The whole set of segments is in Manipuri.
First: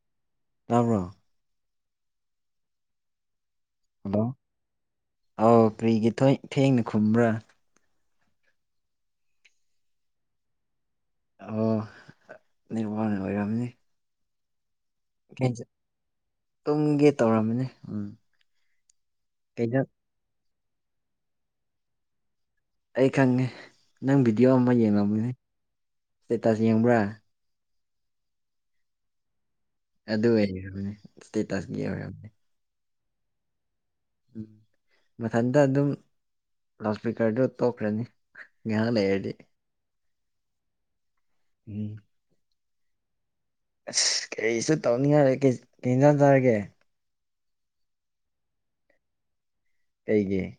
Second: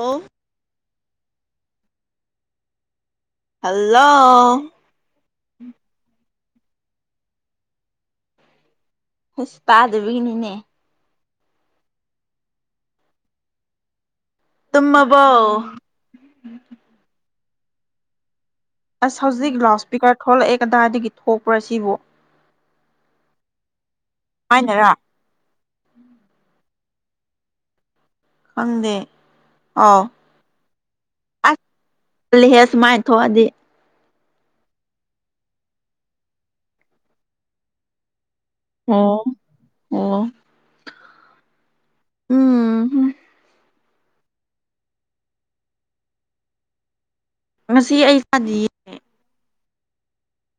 ꯑꯣ ꯇꯥꯕ꯭ꯔꯣ ꯍꯜꯂꯣ ꯑꯧ ꯀꯔꯤꯒꯤ ꯇ‌ꯣꯏ ꯊꯦꯡꯅ ꯈꯨꯝꯕ꯭ꯔꯥ ꯍꯁ ꯇꯥꯗꯕꯤꯒꯤꯅꯤꯅꯦ ꯑꯣ ꯅ‌ꯦꯠꯋꯥꯛꯅ ꯑꯣꯏꯔꯝꯅꯤ ꯇꯨꯝ ꯃ [unintelligible] ꯇꯨꯝꯒꯦ ꯇꯧꯔꯝꯃꯅꯦ ꯎꯝ ꯑꯁ ꯍꯧꯖꯤꯛ ꯀꯩꯅꯣ ꯂꯥꯎꯁ ꯏꯁꯄꯤꯀ꯭ꯔ ꯊꯣꯛꯂꯛꯑꯦ ꯀꯗꯥꯏꯗꯒꯤ ꯊꯣꯛꯄ꯭ꯔꯥ ꯁꯤꯕꯣ ꯑꯩ ꯈꯪꯉꯦ ꯅꯪ ꯚꯤꯗꯤꯑꯣ ꯑꯃ ꯍꯥꯏꯅꯔꯥ ꯌꯦꯡꯉꯝꯒꯅꯤ ꯏꯁꯇꯦꯇꯥꯁ ꯌꯦꯡꯕ꯭ꯔꯥ ꯈꯪꯗꯦ ꯑꯧ ꯑꯗꯨ ꯑꯣꯏꯔꯕꯅꯦ ꯏꯁꯇꯦꯇꯁ ꯌꯦꯡꯉꯣ ꯌꯦꯡꯉꯣ ꯂꯨꯏꯍꯦ ꯁꯨꯃꯥꯏ ꯊꯣꯛꯑꯗꯤ ꯎꯝ ꯃꯊꯟꯇ ꯑꯗꯨꯝ ꯂꯥꯎꯠ ꯏꯁꯄꯤꯀꯔꯗꯨ ꯇꯣꯛꯈ꯭ꯔꯅꯤ ꯉꯥꯍꯥꯛ ꯑꯣ ꯂꯩꯔꯗꯤ ꯑꯣ ꯎꯝ ꯎꯝ ꯑꯁ ꯀꯔꯤꯁꯨ ꯇꯧꯅꯤꯡꯉꯥꯏ ꯂꯩꯇꯦ ꯀꯩ ꯀꯩ ꯑꯦꯟꯖꯥꯡ ꯆꯔꯒꯦ ꯉꯁꯤ ꯑꯩ ꯆꯗꯤ ꯀꯩꯒꯤ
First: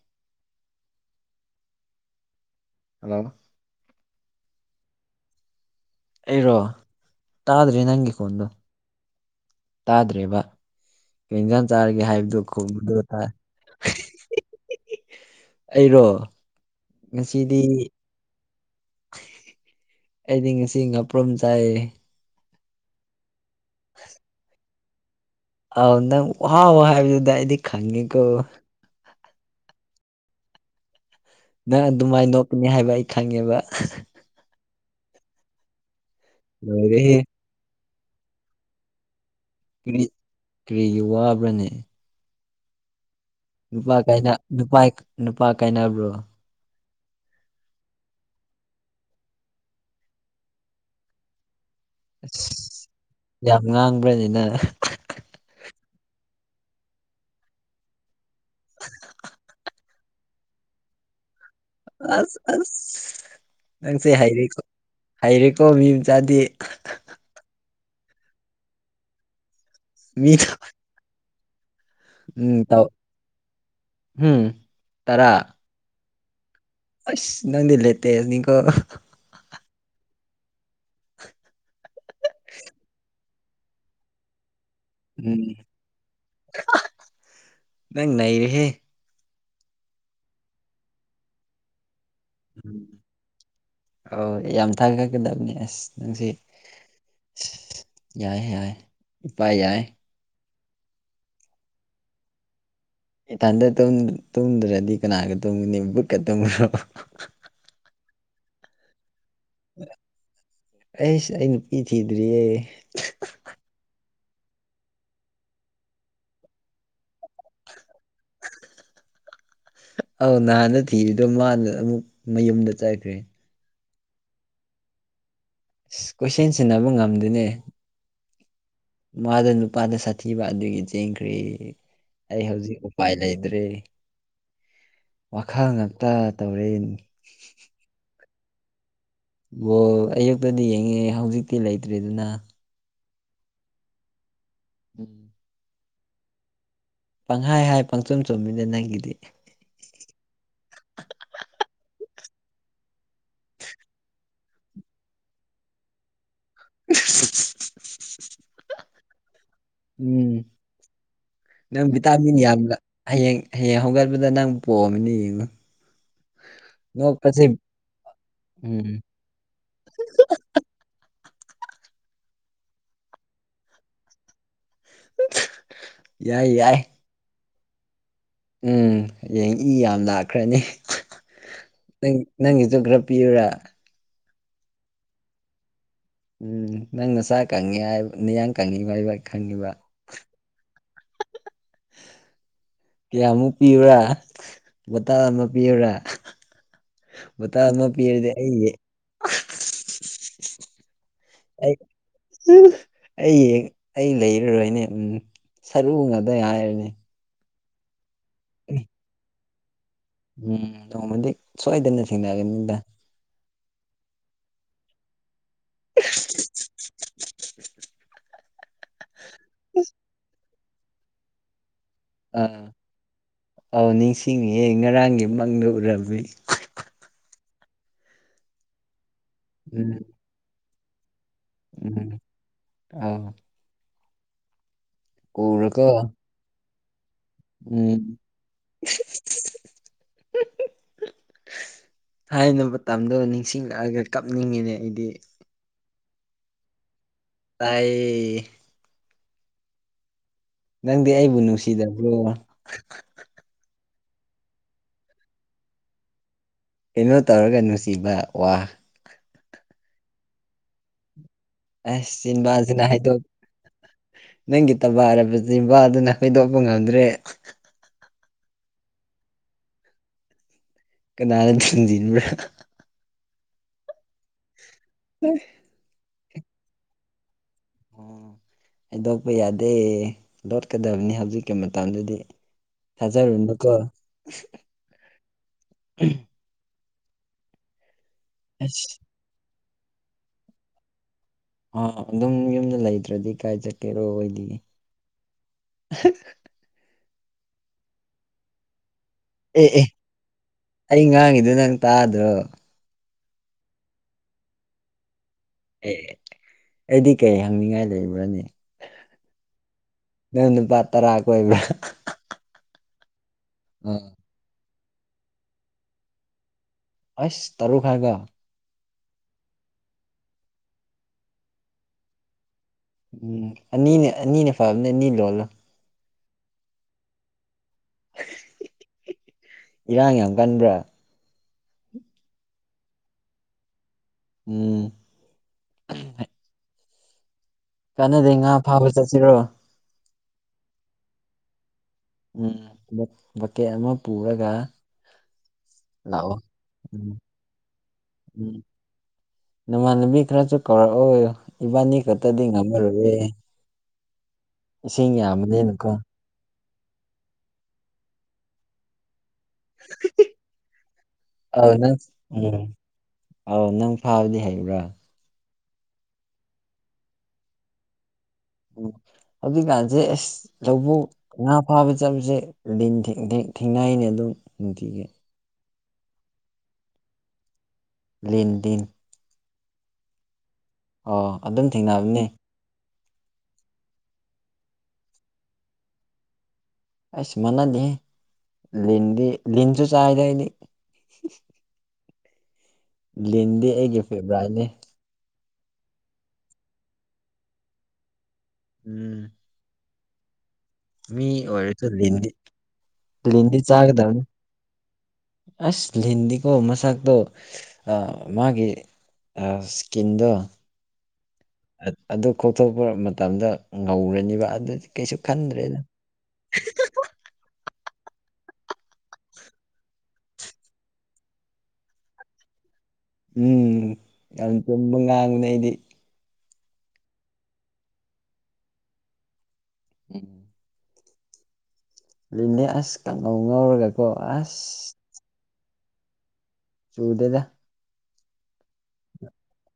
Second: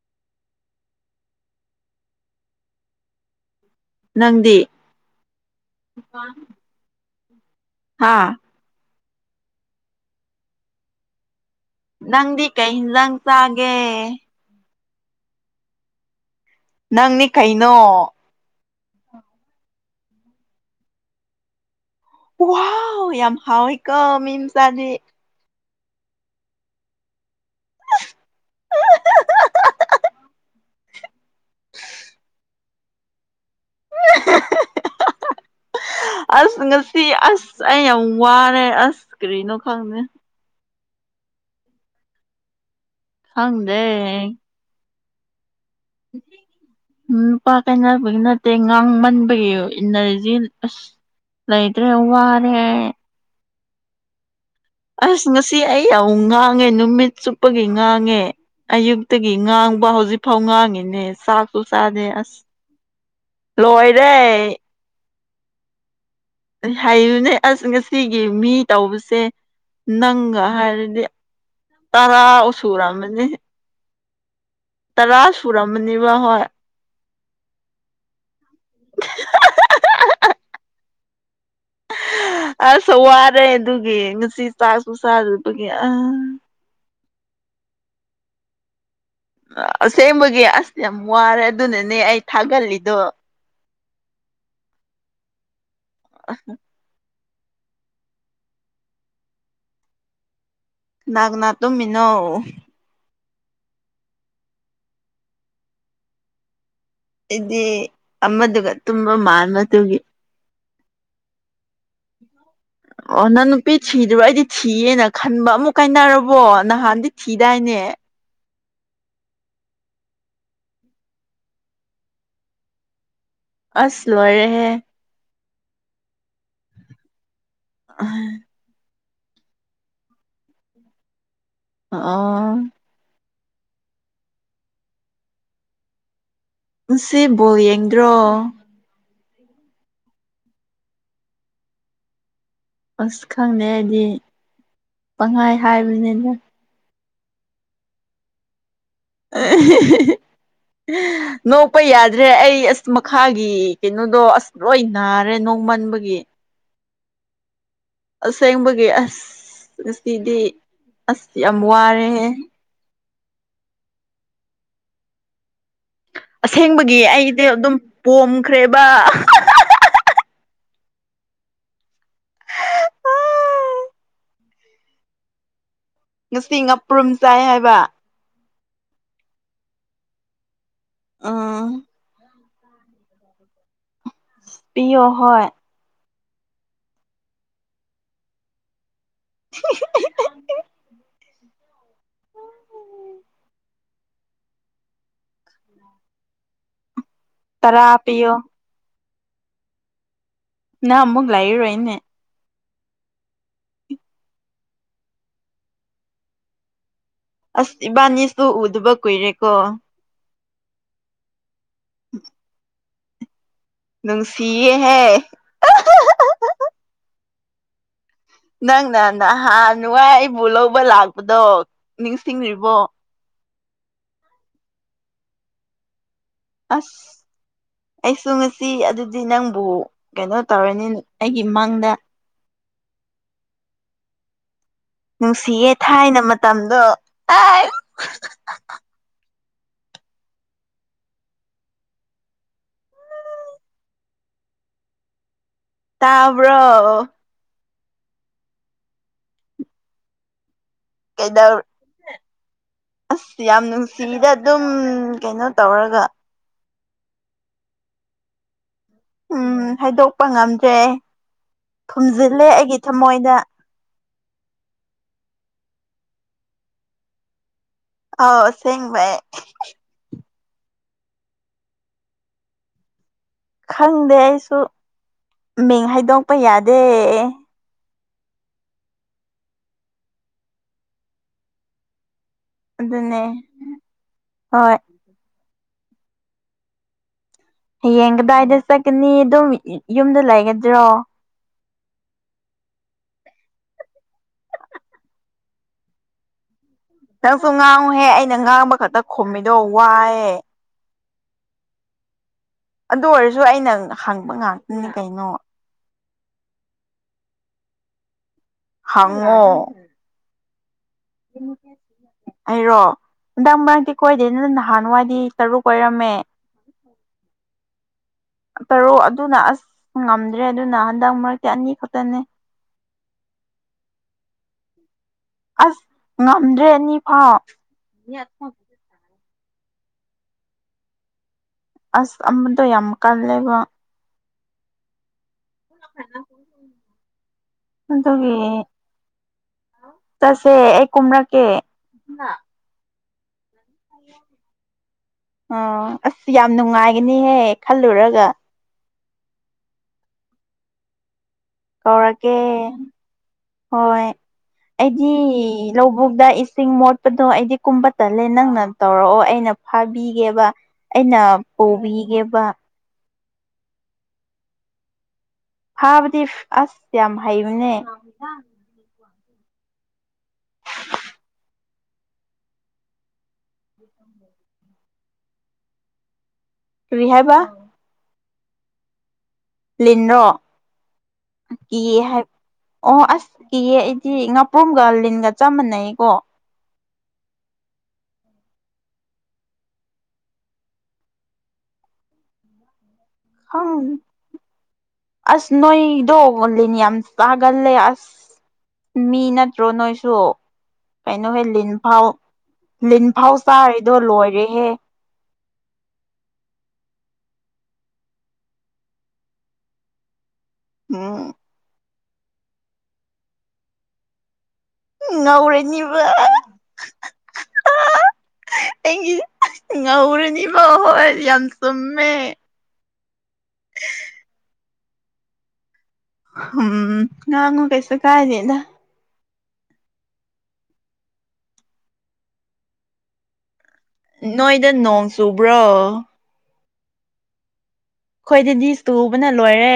ꯍꯜꯂꯣ ꯅꯪꯗꯤ ꯑꯩꯔꯣ ꯇꯥꯗ꯭ꯔꯦ ꯅꯪꯒꯤ ꯍꯥ ꯈꯣꯟꯗꯣ ꯇꯥꯗ꯭ꯔꯦꯕ ꯀꯩ ꯏꯟꯁꯥꯡ ꯆꯥꯔꯒꯦ ꯍꯥꯏꯕꯗꯨ ꯅꯪꯗꯤ ꯀꯩ ꯈꯨꯝꯕꯗꯨ ꯍꯤꯟꯖꯥꯡ ꯍ‌ꯣꯏ ꯆꯥꯒꯦ ꯑꯩꯔꯣ ꯅꯪꯅꯤ ꯀꯩꯅꯣ ꯉꯁꯤꯗꯤ ꯑꯩꯗꯤ ꯉꯁꯤ ꯉꯥꯄ꯭ꯔꯨꯝ ꯆꯥꯏ ꯋꯥꯎ ꯌꯥꯝ ꯍꯥꯎꯋꯦ ꯀꯣ ꯃꯤ ꯃꯆꯥꯗꯤ ꯑꯥꯎ ꯅꯪ ꯋꯥꯎ ꯍꯥꯏꯕꯗꯨꯗꯥ ꯑꯩꯗꯤ ꯈꯪꯉꯤꯀꯣ ꯅꯪ ꯑꯗꯨꯃꯥꯏ ꯅꯣꯛꯀꯅꯤ ꯍꯥꯏꯕ ꯑꯩ ꯈꯪꯉꯦꯕ ꯑꯁ ꯉꯁꯤ ꯂꯣꯏꯔꯦꯍꯦ ꯑꯁ ꯑꯩ ꯌꯥꯝ ꯋꯥꯔꯦ ꯑꯁ ꯀꯔꯤꯅꯣ ꯈꯪꯗꯦ ꯀꯔꯤ ꯀꯔꯤꯒꯤ ꯋꯥꯕ꯭ꯔꯥꯅꯦ ꯈꯪꯗꯦ ꯅꯨꯄꯥ ꯀꯥꯏꯅꯥ ꯅꯨꯄꯥꯏ ꯅꯨꯄꯥ ꯀꯥꯏꯅꯕ꯭ꯔꯣ ꯅꯨꯄꯥ ꯀꯥꯏꯅꯕꯒꯤ ꯅꯠꯇꯦ ꯉꯥꯡꯃꯟꯕꯒꯤ ꯏꯅꯔꯖꯤ ꯑꯁ ꯂꯩꯇ꯭ꯔꯦ ꯑꯁ ꯋꯥꯔꯦ ꯌꯥꯝ ꯉꯥꯡꯕ꯭ꯔꯥ ꯅꯦ ꯅꯪ ꯑꯁ ꯉꯁꯤ ꯑꯩ ꯌꯥꯝ ꯉꯥꯡꯉꯦ ꯅꯨꯃꯤꯠ ꯆꯨꯞꯄꯒꯤ ꯉꯥꯡꯉꯦ ꯑꯌꯨꯛꯇꯒꯤ ꯉꯥꯡꯕ ꯍꯧꯖꯤꯛꯐꯥꯎ ꯉꯥꯡꯉꯤꯅꯦ ꯆꯥꯛ ꯁꯨ ꯆꯥꯗꯦ ꯑꯁ ꯅꯪꯁꯦ ꯂꯣꯏꯔꯦ꯫ ꯍꯩꯔꯦꯀꯣ ꯍꯩꯔꯦꯀꯣ ꯃꯤ ꯃꯆꯥꯥꯗꯤ ꯍꯩꯕꯅꯦ ꯑꯁ ꯉꯁꯤꯒꯤ ꯃꯤ ꯇꯧꯕꯁꯦ꯫ ꯃꯤ ꯅꯪꯒ ꯍꯥꯏꯔꯗꯤ ꯇꯔꯥ ꯎꯝ ꯇꯧ ꯁꯨꯔꯝꯃꯅꯤ ꯍꯨꯝ ꯇꯔꯥ ꯁꯨꯔꯝꯃꯅꯤꯕ ꯍꯣꯏ ꯑꯁ ꯅꯪꯗꯤ ꯂꯦꯇꯦꯁ ꯅꯤꯀꫭ ꯑꯁ ꯋꯥꯔꯦ ꯑꯗꯨꯒꯤ ꯉꯁꯤ ꯆꯥꯛꯁꯨ ꯎꯝ ꯆꯥꯗꯕꯒꯤ ꯑꯥ ꯅꯪ ꯅꯩꯔꯦꯍꯦ ꯑꯁꯦꯡꯕꯒꯤ ꯑꯁ ꯌꯥꯝ ꯋꯥꯔꯦ ꯑꯗꯨꯅꯅꯦ ꯑꯩ ꯊꯥꯒꯂꯤꯗꯣ꯫ ꯑꯥꯎ ꯌꯥꯝ ꯊꯥꯒꯠꯀꯗꯥꯕꯅꯦ ꯑꯁ ꯅꯪꯁꯤ ꯌꯥꯏ ꯌꯥꯏ ꯏꯄꯥ ꯌꯥꯏ ꯀꯅꯥ ꯀꯅꯥ ꯇꯨꯝꯃꯤꯅꯣ ꯏꯊꯟꯗꯥ ꯇꯨꯝ ꯇꯨꯝꯗ꯭ꯔꯥꯗꯤ ꯀꯅꯥꯒ ꯇꯨꯝꯒꯅꯤ ꯕꯨꯛꯀ ꯇꯨꯝꯃꯨꯔꫭ ꯑꯩꯗꯤ ꯑꯃꯗꯨꯒ ꯇꯨꯝꯕ ꯃꯥꯟꯕꯥ ꯑꯩꯁ ꯑꯩ ꯅꯨꯄꯤ ꯊꯤꯗ꯭ꯔꯤꯌꯦ꯫ ꯑꯣ ꯅꯪ ꯅꯨꯄꯤ ꯊꯤꯗ꯭ꯔꯤꯕꯣ ꯑꯩꯗꯤ ꯊꯤꯌꯦꯅ ꯈꯟꯕ ꯑꯃꯨꯛ ꯀꯥꯏꯅꯔꯕꯣ ꯅꯍꯥꯟꯗꯤ ꯊꯤꯗꯥꯏꯅꯦ꯫ ꯑꯥꯎ ꯅꯍꯥꯟꯅ ꯊꯤꯔꯤꯗꯣ ꯃꯥꯅ ꯑꯃꯨꯛ ꯃꯌꯨꯝꯗ ꯆꯠꯈ꯭ꯔꯦ꯫ ꯑꯁ ꯂꯣꯏꯔꯦꯍꯦ ꯀꯣꯏꯁꯦꯟ ꯁꯦꯟꯅꯕ ꯉꯝꯗꯨꯏꯅꯦ꯫ [inaudible] ꯃꯥꯗꫭ ꯅꯨꯄꯥꯗꯥ ꯁꯥꯊꯤꯕ ꯑꯗꯨꯒꯤ ꯆꯦꯟꯈ꯭ꯔꯦ ꯑꯩ ꯑꯣ ꯍꯧꯖꯤꯛ ꯎꯄꯥꯏ ꯂꯩꯇ꯭ꯔꯦ ꯋꯥꯈꯜ ꯉꯥꯛꯇ ꯇꯧꯔꯦ꯫ ꯁꯤ ꯕꯣꯜ ꯌꯦꯡꯗ꯭ꯔꯣ꯫ ꯕꯣꯜ ꯑꯌꯨꯛꯇꯗꯤ ꯌꯦꯡꯉꯦ ꯍꯧꯖꯤꯛꯇꯤ ꯂꯩꯇ꯭ꯔꯦꯗꯅ꯫ ꯑꯁ ꯈꯪꯗꯦ ꯑꯩꯗꯤ ꯎꯝ ꯄꯪꯍꯥꯏ ꯍꯥꯏꯕꯅꯤꯅ ꯄꯪꯍꯥꯏ ꯍꯥꯏ ꯄꯪꯆꯨꯝ ꯆꯨꯝꯃꯤꯗꯥ ꯅꯪꯒꯤꯗꯤ [inaudible] ꯅꯣꯛꯄ ꯌꯥꯗ꯭ꯔꯦ ꯑꯩ ꯑꯁ ꯃꯈꯥꯒꯤ ꯀꯩꯅꯣꯗꯣ ꯑꯁ ꯂꯣꯏ ꯅꯥꯔꯦ ꯅꯣꯡꯃꯟꯕꯒꯤ [unintelligible] ꯑꯁꯦꯡꯕꯒꯤ ꯎꯝ ꯑꯁꯤꯗꯤ ꯑꯁ ꯌꯥꯝ ꯅꯪ ꯋꯥꯔꯦꯍꯦ ꯚꯤꯇꯥꯃꯤꯟ ꯌꯥꯝꯅ ꯍꯌꯦꯡ ꯍꯌꯦꯡ ꯍꯧꯒꯠꯄꯗ ꯅꯪ ꯄꯣꯛꯑꯃꯤꯅ ꯌꯦꯡꯉꯣ꯫ ꯑꯁꯦꯡꯕꯒꯤ ꯑꯩꯗꯤ ꯑꯗꯨꯝ ꯄꯣꯝꯈ꯭ꯔꯦꯕ꯫ ꯎꯝ ꯌꯥꯏ ꯉꯁꯤ ꯌꯥꯏ ꯉꯥꯄ꯭ꯔꯨꯝ ꯆꯥꯏ ꯍꯥꯏꯕ꯫ ꯎꯝ ꯍꯌꯦꯡ ꯏ ꯌꯥꯝ ꯂꯥꯛꯈ꯭ꯔꯅꯤ ꯎꯝ ꯅꯪ ꯅꯪꯒꯤꯁꯨ ꯈꯔ ꯄꯤꯌꯨꯔꯥ? ꯄꯤꯌꯣ ꯍꯣꯏ꯫ ꯎꯝ ꯅꯪ ꯅꯁꯥ ꯀꯪꯉꯤ ꯃꯤꯌꯥꯡ ꯀꯪꯉꯤꯕ ꯍꯥꯏꯕ ꯈꯪꯉꯤꯕ꯫ [unintelligible] ꯀꯌꯥꯃꯨꯛ ꯄꯤꯌꯨꯔꯥ ꯕꯣꯇꯥꯜ ꯑꯃ ꯄꯤꯌꯨꯔꯥ? ꯕꯣꯇꯜ ꯑꯃ ꯇꯔꯥ ꯄꯤꯔꯗꯤ ꯄꯤꯌꯣ ꯑꯩ ꯅꯪ ꯃꯨꯛ ꯂꯩꯔꯔꯣꯏꯅꯦ꯫ ꯎꯝ ꯑꯩ ꯑꯩ ꯂꯩꯔꯔꯣꯏꯅꯦ ꯎꯝ ꯁꯔꯨꯒꯗ꯭ꯔ ꯍꯥꯏꯔꯅꯤ꯫ ꯑꯁ ꯏꯕꯥꯅꯤꯁꯨ ꯎꯗꯕ ꯀꯨꯏꯔꯦꯀꯣ꯫ ꯎꯝ ꯅꯣꯡꯃꯗꯤ ꯁꯣꯏꯗꯅ ꯊꯦꯡꯅꯒꯅꯤꯗ꯫ ꯅꯨꯡꯁꯤꯌꯦ ꯍꯦ꯫ [unintelligible] ꯅꯪꯅ ꯅꯍꯥꯟ ꯋꯥꯏ ꯑꯩꯕꯨ ꯂꯧꯕ ꯂꯥꯛꯄꯗꯣ ꯑꯥ ꯅꯤꯡꯔꯤꯏꯕꯣ? ꯑꯧ ꯅꯤꯡꯁꯤꯡꯉꯤꯑꯦ ꯉꯔꯥꯡꯒꯤ ꯃꯪꯗ ꯎꯔꯃꯤ꯫ ꯑꯁ ꯑꯩꯁꯨ ꯉꯁꯤ ꯑꯗꯨꯗꯤ ꯅꯪꯕꯨ ꯎꯝ ꯀꯩꯅꯣ ꯇꯧꯔꯅꯤ ꯅꯦ ꯑꯩꯒꯤ ꯃꯪꯗ ꯑꯥ꯫ ꯅꯨꯡꯁꯤꯌꯦ ꯎꯔꯀꯣ ꯊꯥꯏꯅ ꯃꯇꯝꯗꯣ ꯎꯝ ꯊꯥꯏꯅ ꯃꯇꯝꯗꯣ ꯅꯤꯡꯁꯤꯡꯂꯛꯑꯒ ꯀꯞꯅꯤꯡꯉꯤꯅꯦ ꯑꯩꯗꯤ ꯇꯥꯕ꯭ꯔꯣ? ꯇꯥꯏꯌꯦ꯫ ꯅꯪꯗꯤ ꯑꯩꯕꯨ ꯀꯩꯗꯧ ꯅꯨꯡꯁꯤꯗꯕ꯭ꯔꯣ? ꯑꯁ ꯌꯥꯝ ꯅꯨꯡꯁꯤꯗ ꯑꯗꯨꯝ ꯀꯩꯅꯣ ꯇꯧꯔꯒ ꯀꯩꯅꯣ ꯇꯧꯔꯒ ꯅꯨꯡꯁꯤꯕ ꯋꯥ ꯎꯝ ꯍꯥꯏꯗꯣꯛꯄ ꯉꯝꯗ꯭ꯔꯦ ꯑꯁ ꯐꯨꯝꯖꯤꯜꯂꯦ ꯑꯩꯒꯤ ꯆꯤꯟꯕꯥꯁꯤꯅ ꯍꯥꯏꯗꯣꯛ ꯊꯃꯣꯏꯗ꯫ ꯅꯪꯒꯤ ꯇꯕꯥꯔꯕ ꯆꯤꯝꯕꯥꯜ ꯗꯨꯅ ꯍꯥꯏꯗꯣꯛꯄ ꯉꯝꯗ꯭ꯔꯦ꯫ ꯑꯥꯎ ꯑꯁꯦꯡ ꯕꯩ꯫ ꯀꯅꯥꯅ ꯊꯤꯟꯖꯤꯟꯕ꯭ꯔꯥ ꯈꯪꯗꯦ ꯑꯩꯁꯨ꯫ ꯑꯦ꯫ ꯃꯤꯡ ꯍꯥꯏꯗꯣꯛꯄ ꯌꯥꯗꯦ꯫ ꯑꯣ ꯑꯩꯗꯣꯛꯄ ꯌꯥꯗꯦ ꯂꯣꯠꯀꯗꯕꯅꯤ ꯍꯧꯖꯤꯛꯀꯤ ꯃꯇꯝꯗꯗꯤ꯫ ꯑꯗꯨꯅꯦ ꯊꯖꯔꯨꯅꯨ ꯀꯣ꯫ ꯍꯣꯏ ꯎꯝ꯫ ꯍꯌꯦꯡ ꯀꯗꯥꯏꯗ ꯑꯁ ꯆꯠꯀꯅꯤ ꯑꯗꯨꯝ ꯌꯨꯝꯗ ꯂꯩꯒꯗ꯭ꯔꯣ? ꯑ ꯑꯗꯨꯝ ꯌꯨꯝꯗ ꯂꯩꯇ꯭ꯔꯗꯤ ꯀꯥꯏ ꯆꯠꯀꯦꯔꯣ ꯑꯣꯏꯗꯤ? ꯅꯪꯁꯨ ꯉꯥꯡꯉꯨ ꯍꯦ ꯑꯩꯅ ꯉꯥꯡꯕ ꯈꯛꯇ ꯈꯨꯝꯃꯤꯗꯣ ꯑꯦ ꯑꯦ ꯋꯥꯏꯑꯦ꯫ ꯑꯩ ꯉꯥꯡꯉꯤꯗꯣ ꯅꯪ ꯇꯥꯗ꯭ꯔꯣ? ꯑꯗꯨ ꯑꯣꯏꯔꯁꯨ ꯑꯩꯅ ꯍꯪꯕ ꯉꯥꯛꯇꯅꯤ ꯀꯩꯅꯣ ꯑꯦ ꯑꯩꯗꯤ ꯀꯩ ꯍꯪꯅꯤꯡꯉꯥꯏ ꯂꯩꯕ꯭ꯔꯅꯦ ꯍꯥꯡꯉꯣ ꯅꯪ ꯅꯨꯄꯥ ꯇꯔꯥ ꯀꯣꯏꯕ꯭ꯔꯥ ꯑꯩꯔꯣ ꯍꯟꯗꯛ ꯃꯔꯛꯇꯤ ꯑꯥ ꯀꯣꯏꯗꯦꯅ ꯅꯍꯥꯟꯋꯥꯏꯗꯤ ꯇꯔꯨꯛ ꯀꯣꯏꯔꯝꯃ‌ꯦ ꯑꯁ ꯇꯔꯨꯛ ꯍꯥꯏꯕ ꯇꯔꯨꯛ ꯑꯗꯨꯅ ꯑꯁ ꯉꯝꯗ꯭ꯔꯦ ꯑꯗꯨꯅ ꯍꯟꯗꯛ ꯃꯔꯛꯇꯤ ꯑꯅꯤ ꯈꯛꯇꯅꯦ ꯎꯝ ꯑꯅꯤꯅ ꯑꯅꯤꯅ ꯐꯕꯅꯦ ꯑꯅꯤ ꯂꯣꯜꯂ‌ꯣ ꯑꯁ ꯉꯝꯗ꯭ꯔꯦ ꯑꯅꯤ ꯐꯥꯎ ꯏꯔꯥꯡ ꯌꯥꯝ ꯀꯟꯕ꯭ꯔ ꯑꯁ ꯑꯃꯗꯣ ꯌꯥꯝ ꯀꯜꯂꯦꯕꯣ ꯎꯝ ꯀꯥꯟꯅꯗꯦ ꯑꯗꯨꯒꯤ ꯉꯥ ꯐꯥꯕ ꯆꯠꯁꯤꯔꯣ ꯆꯠꯁꯦ ꯑꯩ ꯀꯨꯝꯔꯛꯀꯦ ꯎꯝ ꯍꯟꯗꯛ ꯕ‌ꯣꯀ‌ꯦ ꯑꯃꯨꯛ ꯑ ꯑꯁ ꯂꯥꯛꯑꯣ ꯌꯥꯝ ꯎꯝ ꯅꯨꯡꯉꯥꯏꯒꯅꯤꯍꯦ ꯈꯜꯂꯨꯔꯒ ꯎꯝ ꯅꯃꯥꯟꯅꯕꯤ ꯈꯔꯁꯨ ꯀꯧꯔꯛꯑꯣ ꯏꯕꯥꯅꯤ ꯀꯧꯔꯛꯀꯦ ꯈꯛꯇꯗꯤ ꯉꯝꯃꯔꯣꯏꯌꯦ ꯍꯣꯏ ꯑꯩꯗꯤ ꯏꯁꯤꯡ ꯌꯥꯝꯕꯅꯤꯅꯀꯣ ꯂꯧꯕꯨꯛꯇ ꯏꯁ ꯁꯤꯡ ꯃꯣꯠꯄꯗꯣ ꯑꯩꯗꯤ ꯀꯨꯝꯕ ꯇꯜꯂꯦ ꯅꯪꯅ ꯇꯧꯔꯛꯑꯣ ꯑꯩꯅ ꯐꯥꯕꯤꯒꯦꯕ ꯑꯩꯅ ꯄꯨꯕꯤꯒꯦꯕ ꯑꯥꯎ ꯅꯪ ꯐꯥꯕꯗꯤ ꯍꯩꯕ꯭ꯔꯥ ꯐꯥꯕꯗꯤ ꯑꯁ ꯌꯥꯝ ꯍꯩꯕꯅꯦ ꯎꯝ ꯍꯧꯖꯤꯛꯀꯥꯟꯁꯦ ꯑꯁ ꯂꯧꯕꯨꯛ ꯉꯥ ꯐꯥꯕ ꯆꯠꯄꯁꯦ ꯂꯤꯟ ꯊꯦꯡ ꯊꯦꯡ ꯊꯦꯡꯅꯩꯅꯦ ꯑꯗꯨꯝ ꯅꯨꯡꯇꯤꯒꯤ ꯀꯔꯤ ꯍꯥꯏꯕ ꯂꯤꯟ ꯗꯤꯟ ꯂꯤꯟꯔꯣ ꯑꯣ ꯑꯗꯨꯝ ꯀꯤꯌꯦ ꯍꯥꯏ ꯊꯦꯡꯅꯕꯅꯦ ꯑꯣ ꯑꯁ ꯀꯤꯌꯦ ꯑꯩꯗꯤ ꯉꯥꯄ꯭ꯔꯨꯝꯒ ꯂꯤꯟꯒ ꯆꯞ ꯃꯥꯟꯅꯩꯀꯣ ꯑꯩꯁ ꯃꯅꯗꯦꯍꯦ ꯂꯤꯟꯗꯤ ꯂꯤꯟꯁꯨ ꯆꯥꯏꯗ ꯑꯩꯗꯤ ꯂꯤꯟꯗꯤ ꯈꯪ ꯑꯩꯒꯤ ꯐꯦꯕꯣꯔꯥꯏꯠꯅꯦ ꯑꯁ ꯅꯣꯏꯗꯣ ꯂꯤꯟ ꯌꯥꯝ ꯆꯥꯒꯜꯂꯦ ꯑꯁ ꯎꯝ ꯃꯤꯅ ꯇ꯭ꯔꯣ ꯅꯣꯏꯁꯨ ꯃꯤ ꯀꯩꯅꯣꯍꯦ ꯑꯣꯏꯔꯁꯨ ꯂꯤꯟꯐꯥꯎ ꯂꯤꯟꯗꯤ ꯂꯤꯟꯐꯥꯎ ꯂꯤꯟꯗꯤ ꯆꯥꯔꯤꯗꯣ ꯆꯥꯒꯗꯕꯅꯤ ꯂꯣꯏꯔꯦꯍꯦ ꯑꯁ ꯂꯤꯟꯗꯤꯀꯣ ꯃꯁꯥꯥꯛꯗꯣ ꯑ ꯃꯥꯒꯤ ꯑ ꯏꯁꯀꯤꯟꯗꯣ ꯎꯝ ꯑꯗꯨ ꯀꯣꯛꯊꯣꯛꯄ ꯃꯇꯝꯗ ꯉꯧꯔꯅꯤꯕ ꯑꯗꯨꯗꯤ ꯀꯩꯁꯨ ꯈꯟꯗ꯭ꯔꯦꯗ ꯉꯧꯔꯅꯤꯕ ꯑꯩꯒꯤ ꯉꯧꯔꯅꯤꯕ ꯍꯣꯏ ꯌꯥꯝ ꯆꯨꯝꯃꯦ ꯎꯝ ꯌꯥꯝ ꯆꯨꯝꯕ ꯉꯥꯡꯕꯅꯦ ꯑꯩꯗꯤ ꯍꯨꯝ ꯉꯥꯡꯉꯨ ꯀꯩꯁꯨ ꯀꯥꯏꯗꯦꯗ ꯎꯝ ꯂꯤꯟꯅꯦ ꯑꯁ ꯀꯥꯡꯉꯧ ꯉꯧꯔꯒ ꯅꯣꯏꯗ ꯅꯣꯡ ꯆꯨꯕ꯭ꯔꯣ ꯆꯨꯗꯦꯗ ꯑꯩꯈꯣꯏꯗꯤꯗꯤꯅꯤꯁ ꯇꯨꯕꯅ ꯂꯣꯏꯔꯦ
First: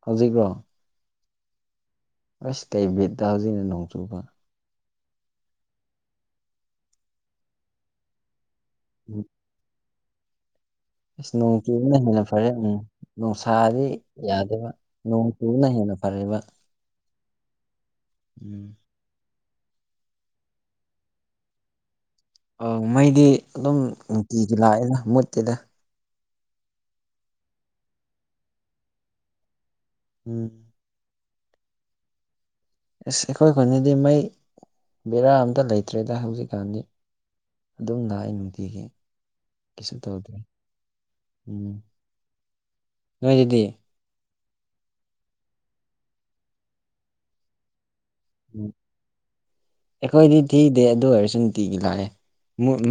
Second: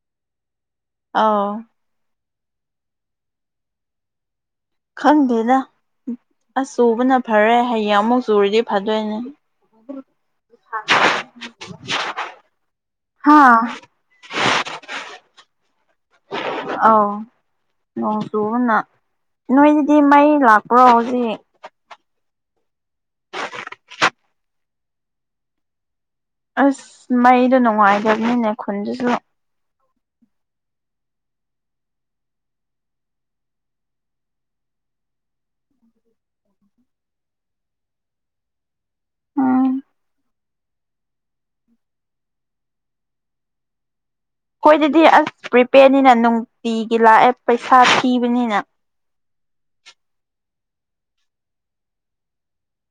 ꯍꯧꯖꯤꯛꯔꯣ ꯑꯥꯎ ꯑꯁ ꯀꯩ ꯕꯤꯠꯇ ꯍꯧꯖꯤꯛꯅ ꯅꯣꯡꯆꯨꯕ ꯈꯪꯗꯦꯅ ꯑꯁ ꯆꯨꯕꯅ ꯐꯔꯦ ꯍꯌꯦꯡ ꯑꯃꯨꯛ ꯆꯨꯔꯤꯗꯤ ꯐꯗꯣꯏꯅꯦ ꯎꯝ ꯑꯗꯨ ꯑꯁ ꯅꯣꯡ ꯆꯨꯕꯅ ꯍꯦꯟꯅ ꯐꯔꯦ ꯎꯝ ꯍꯥꯥ ꯅꯨꯡꯁꯥꯗꯤ ꯌꯥꯗꯦꯕ ꯅꯣꯡ ꯆꯨꯅ ꯍꯦꯟꯅ ꯐꯔꯛꯕ ꯑꯥꯎ ꯅꯣꯡ ꯆꯨꯅ ꯅꯣꯏꯗꯨꯗꯤ ꯃꯩ ꯂꯥꯛꯄ꯭ꯔꯣ ꯍꯧꯖꯤꯛ ꯑ ꯃꯩꯗꯤ ꯑꯗꯨꯝ ꯅꯨꯡꯇꯤꯒꯤ ꯂꯥꯛꯑꯦꯅ ꯃꯨꯠꯇꯦꯗ ꯑꯁ ꯃꯩꯗꯣ ꯅꯨꯡꯉꯥꯏꯇꯕꯅꯤꯅꯦ ꯈꯨꯟꯗꯨꯁꯨ ꯎꯝ ꯑꯁ ꯑꯩꯈꯣꯏ ꯈꯨꯟꯗꯤ ꯃꯩ ꯕꯦꯔꯥ ꯑꯝꯇ ꯂꯩꯇ꯭ꯔꯦꯗ ꯍꯧꯖꯤꯛꯀꯥꯟꯗꯤ ꯑꯗꯨꯝ ꯂꯥꯛ ꯑꯩ ꯅꯨꯡꯇꯤꯒꯤ ꯎꯝ ꯀꯩꯁꯨ ꯇꯧꯗꯦ ꯎꯝ ꯅꯣꯏꯒꯤꯗꯤ ꯍꯈꯣꯏꯗꯗꯤ ꯑꯁ ꯄ꯭ꯔꯤꯄꯦꯌꯔꯅꯤꯅ ꯅꯨꯡꯇꯤꯒꯤ ꯂꯥꯛꯑꯦ ꯄꯩꯁꯥ ꯎꯝ ꯊꯤꯕꯅꯤꯅ ꯑꯩꯈꯣꯏꯗꯤ ꯊꯤꯗꯦ ꯑꯗꯨ ꯑꯣꯏꯔꯁꯨ ꯅꯨꯡꯇꯤꯒꯤ ꯂꯥꯛꯑꯦ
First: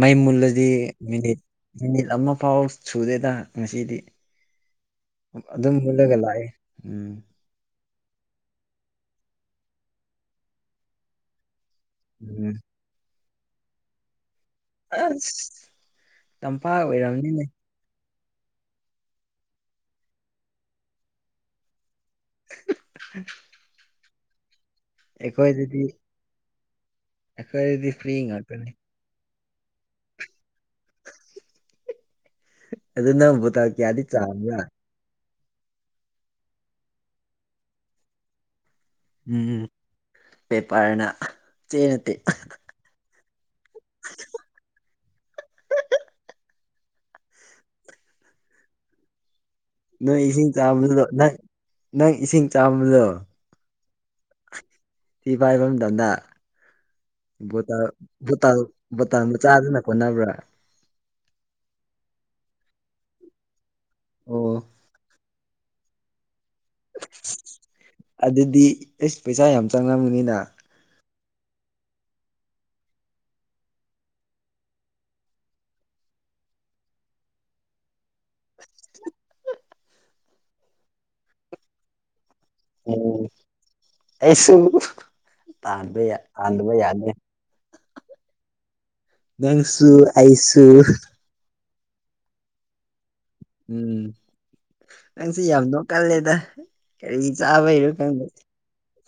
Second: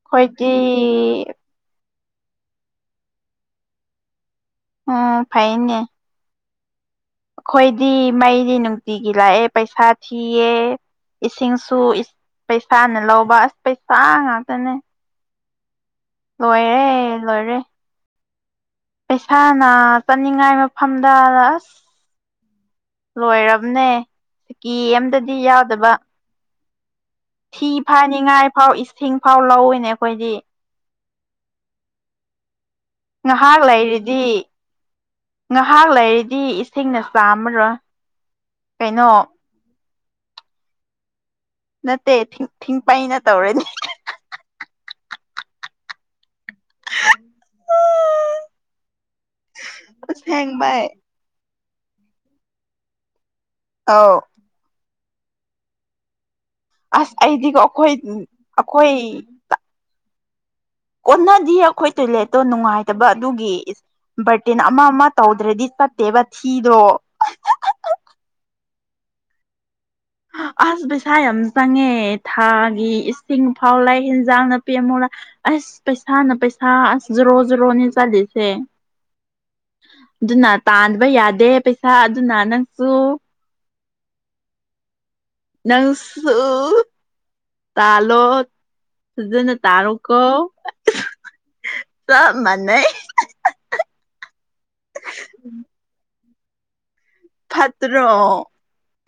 ꯃꯩ ꯃꯨꯜꯂꯗꯤ ꯃꯤꯅꯤꯠ ꯃꯤꯅꯤꯠ ꯑꯃ ꯐꯥꯎ ꯁꯨꯗꯦꯗ ꯉꯁꯤꯗꯤ ꯎꯝ ꯑꯗꯨꯝ ꯐꯩꯅꯦ ꯃꯨꯜꯂꯒ ꯂꯥꯛꯑꯦ ꯎꯝ ꯑꯩꯈꯣꯏꯗꯤ ꯃꯩꯗꯤ ꯅꯨꯡꯇꯤꯒꯤ ꯂꯥꯛꯑꯦ ꯄꯩꯁꯥ ꯊꯤꯌꯦ ꯏꯁꯤꯡꯁꯨ ꯎꯝ ꯄꯩꯁꯥꯅ ꯂꯧꯕ ꯑꯁ ꯄꯩꯁꯥ ꯉꯥꯛꯇꯅꯦ ꯑꯁ ꯇꯝꯄꯥꯛ ꯂꯣꯏꯔꯦ ꯑꯣꯏꯔꯕꯝꯅꯤꯅꯦ ꯂꯣꯏꯔꯦ ꯄꯩꯁꯥꯅ ꯆꯠꯅꯤꯡꯉꯥꯏ ꯃꯐꯝꯗ ꯑꯁ ꯂꯣꯏꯑꯥꯝꯅꯦ ꯀꯦ ꯑꯃꯗꯗꯤ ꯑꯩꯈꯣꯏꯗꯗꯤ ꯌꯥꯗꯕ ꯊꯤ ꯑꯩꯈꯣꯏꯗꯗꯤ ꯐ꯭ꯔꯤ ꯐꯥꯏꯅꯤꯉꯥꯏ ꯉꯥꯛꯇꯅꯤ ꯐꯥꯎ ꯏꯁꯤꯡ ꯐꯥꯎ ꯂꯧꯏꯅꯦ ꯑꯩꯈꯣꯏꯗꯤ ꯑꯗꯨ ꯅꯪ ꯉꯥꯏꯍꯥꯛ ꯕꯣꯇꯜ ꯀꯌꯥꯗꯤ ꯂꯩꯔꯤꯗꯤ ꯆꯝꯕ꯭ꯔꯥ ꯉꯥꯏꯍꯥꯛ ꯂꯩꯔꯤꯗꯤ ꯏꯁꯤꯡꯅ ꯆꯥꯝꯃꯔꯣꯏ ꯀꯩꯅꯣ ꯎꯝ ꯄꯦꯄꯔꯅ ꯅꯠꯇꯦ ꯊꯤꯡ ꯄꯥꯏꯅ ꯇꯧꯔꯅꯤ [unintelligible] ꯅꯪ ꯏꯁꯤꯡ ꯑꯁꯦꯡꯕꯩ ꯆꯥꯕꯗꯣ ꯅꯪ ꯅꯪ ꯏꯁꯤꯡ ꯆꯥꯝꯕꯗꯣ ꯑꯥꯎ ꯊꯤ ꯐꯥꯏꯕ ꯃꯇꯝꯗ ꯑꯁ ꯑꯩꯗꯤꯀꯣ ꯑꯩꯈꯣꯏ ꯕꯣꯇꯜ ꯑꯩꯈꯣꯏ ꯕꯣꯇꯜ ꯃ ꯆꯥꯗꯨꯅ ꯀꯣꯟꯅꯕ꯭ꯔꯥ ꯀꯣꯟꯅꯗꯤ ꯑꯩꯈꯣꯏ ꯇꯣꯏꯂꯦꯠꯇꯣ ꯅꯨꯡꯉꯥꯏꯇꯕ ꯑꯗꯨꯒꯤ ꯑꯣ ꯕꯥꯔꯇꯤꯟ ꯑꯃ ꯑꯃ ꯇꯧꯗ꯭ꯔꯗꯤ ꯆꯠꯇꯦꯕ ꯊꯤꯗꯣ ꯑꯗꯨꯗꯤ ꯑꯩꯁ ꯄꯩꯁꯥ ꯌꯥꯝ ꯆꯪꯂꯝꯕꯅꯤꯅ ꯑꯁ ꯄꯩꯁꯥ ꯌꯥꯝ ꯆꯪꯉꯦ ꯊꯥꯒꯤ ꯏꯁꯤꯡ ꯐꯥꯎ ꯂꯩ ꯌꯦꯟꯖꯥꯡ ꯅꯥꯄꯤ ꯑꯃꯨꯛ ꯂꯩ ꯑꯁ ꯄꯩꯁꯥꯅ ꯄꯩꯁꯥ ꯑꯁ ꯖꯔꯣ ꯖꯔꯣꯅꯤ ꯆꯠꯂꯤꯁꯦ ꯑꯗꯨꯅ ꯇꯥꯟꯕ ꯌꯥꯗꯦ ꯄꯩꯁꯥ ꯑꯗꯨꯅ ꯅꯪ ꯎꯝ ꯑꯩꯁꯨ ꯇꯥꯟꯕ ꯇꯥꯟꯗꯕ ꯌꯥꯗꯦ ꯇꯥꯂꯣ ꯐꯖꯅ ꯅꯪꯁꯨ ꯇꯥꯜꯂꯨꯀ‌ꯣ ꯑꯩꯁꯨ ꯆꯞ ꯃꯅꯩ ꯎꯝ ꯅꯪꯁꯤ ꯌꯥꯝ ꯅꯣꯛ ꯀꯜꯂꯦꯗ ꯀꯔꯤ ꯆꯥꯕꯩꯔꯣ ꯐꯠꯇ꯭ꯔꯣ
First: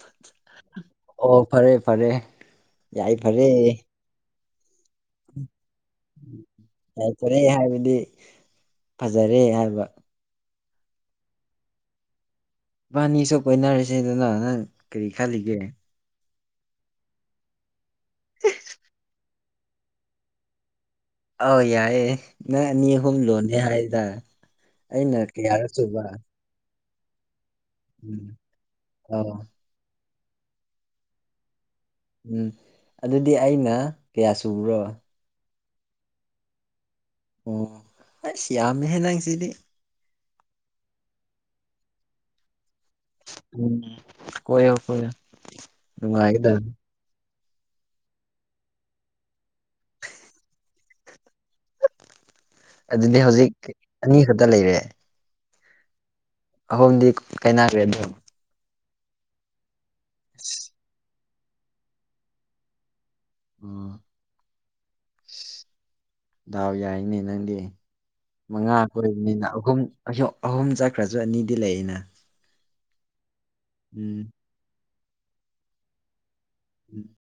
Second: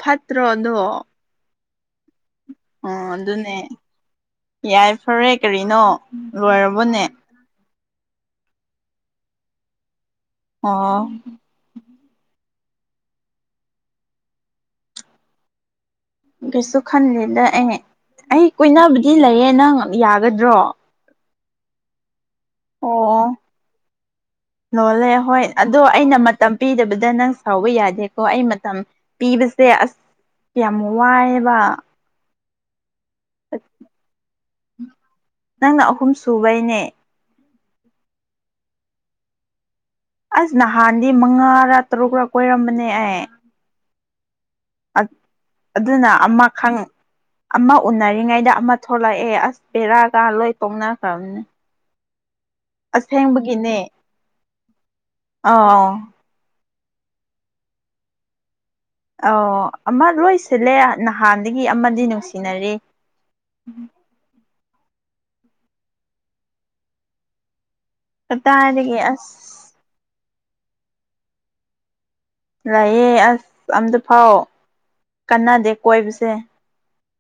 ꯐꯠꯇ꯭ꯔꯣ ꯑꯗꯣ ꯑꯣ ꯐꯔꯦ ꯐꯔꯦ ꯑꯣ ꯌꯥꯏ ꯐꯔꯦ ꯑꯗꯨꯅꯦ ꯌꯥꯏꯐꯔꯦ ꯀꯔꯤꯅꯣ ꯂꯣꯏꯔꯕꯣꯅꯦ ꯌꯥꯏ ꯐꯔꯦ ꯍꯥꯏꯕꯗꯤ ꯐꯖꯔꯦ ꯍꯥꯏꯕ ꯑꯣ ꯏꯕꯥꯅꯤꯁꯨ ꯀꯣꯏꯅꯔꯁꯦꯗꯅ ꯅꯪ ꯀꯔꯤ ꯈꯜꯂꯤꯒꯦ ꯀꯩꯁꯨ ꯈꯟꯗꯦꯗ ꯑꯩ ꯑꯩ ꯀꯣꯏꯅꯕꯗꯤ ꯂꯩꯌꯦ ꯅꯪ ꯌꯥꯒꯗ꯭ꯔꯣ ꯑꯧ ꯌꯥꯏꯌꯦ ꯅꯪ ꯑꯅꯤ ꯑꯍꯨꯝ ꯑꯣ ꯂꯣꯟꯅꯤ ꯍꯥꯏꯗꯥꯏ ꯑꯩꯅ ꯀꯌꯥꯔꯛ ꯁꯨꯕ ꯇꯝ ꯄꯤꯗꯕꯗ ꯅꯪ ꯁꯥꯎꯕ ꯎꯝ ꯌꯥꯗꯦꯀꯣ ꯑꯩ ꯃꯇꯝ ꯑꯧ ꯄꯤꯕ ꯁꯦ ꯑꯁ ꯌꯥꯝ ꯋꯥꯏꯌꯦꯕ ꯎꯝ ꯑꯗꯨꯗꯤ ꯑꯩꯅ ꯀꯌꯥ ꯁꯨꯕ꯭ꯔꯣ ꯅꯪꯅ ꯑꯍꯨꯝ ꯁꯨꯕꯩꯅꯦ ꯑꯣ ꯑꯩꯁ ꯌꯥꯝꯃꯤꯍꯦ ꯅꯪꯁꯤꯗꯤ ꯑꯁ ꯅꯍꯥꯟꯗꯤ ꯃꯉꯥꯔꯥ ꯇꯔꯨꯛꯔꯥ ꯀꯣꯏꯔꯝꯕꯅꯦ ꯑꯩ ꯎꯝ ꯀꯣꯏꯌꯣ ꯑ ꯀꯣꯏꯌꯣ ꯑꯗꯨꯅ ꯅꯨꯡꯉꯥꯏꯒꯗꯕꯅꯤ ꯑꯃꯈꯪ ꯑꯃ ꯎꯅꯔꯤꯉꯩꯗ ꯑꯃ ꯊꯣꯛꯂꯛꯑꯦ ꯑꯁ ꯕꯦꯔꯥ ꯀꯥ ꯂꯣꯏ ꯇꯣꯡꯅꯈ꯭ꯔꯕꯅꯦ ꯑꯗꯨꯗꯤ ꯍꯧꯖꯤꯛ ꯑꯅꯤ ꯈꯇ ꯂꯩꯔꯦ ꯑꯧ ꯑꯍꯨꯝꯗꯤ ꯀꯥꯏꯅꯈ꯭ꯔꯦ ꯗꯨꯝ ꯑꯧ ꯑꯃ ꯂꯣꯏ ꯁꯤꯜꯂꯦ ꯅꯍꯥꯟꯗꯒꯤ ꯑꯃꯗꯤ ꯅꯨꯡꯁꯤꯅꯔꯤ ꯎꯝ ꯗꯥꯎ ꯌꯥꯏꯅꯦ ꯅꯪꯗꯤ ꯃꯉꯥ ꯀꯗꯥꯏꯗꯒꯤ ꯑꯁ ꯀꯣꯏꯕꯅꯤꯅ ꯑꯍꯨꯝ ꯑꯌꯣ ꯑꯍꯨꯝ ꯆꯠꯈ꯭ꯔꯁꯨ ꯑꯅꯤꯗꯤ ꯂꯩꯅ ꯂꯩꯌꯦ ꯑꯁ ꯑꯝꯇ ꯐꯥꯎ ꯀꯥꯟꯅꯗꯦ ꯀꯣꯏꯕꯁꯦ [inaudible]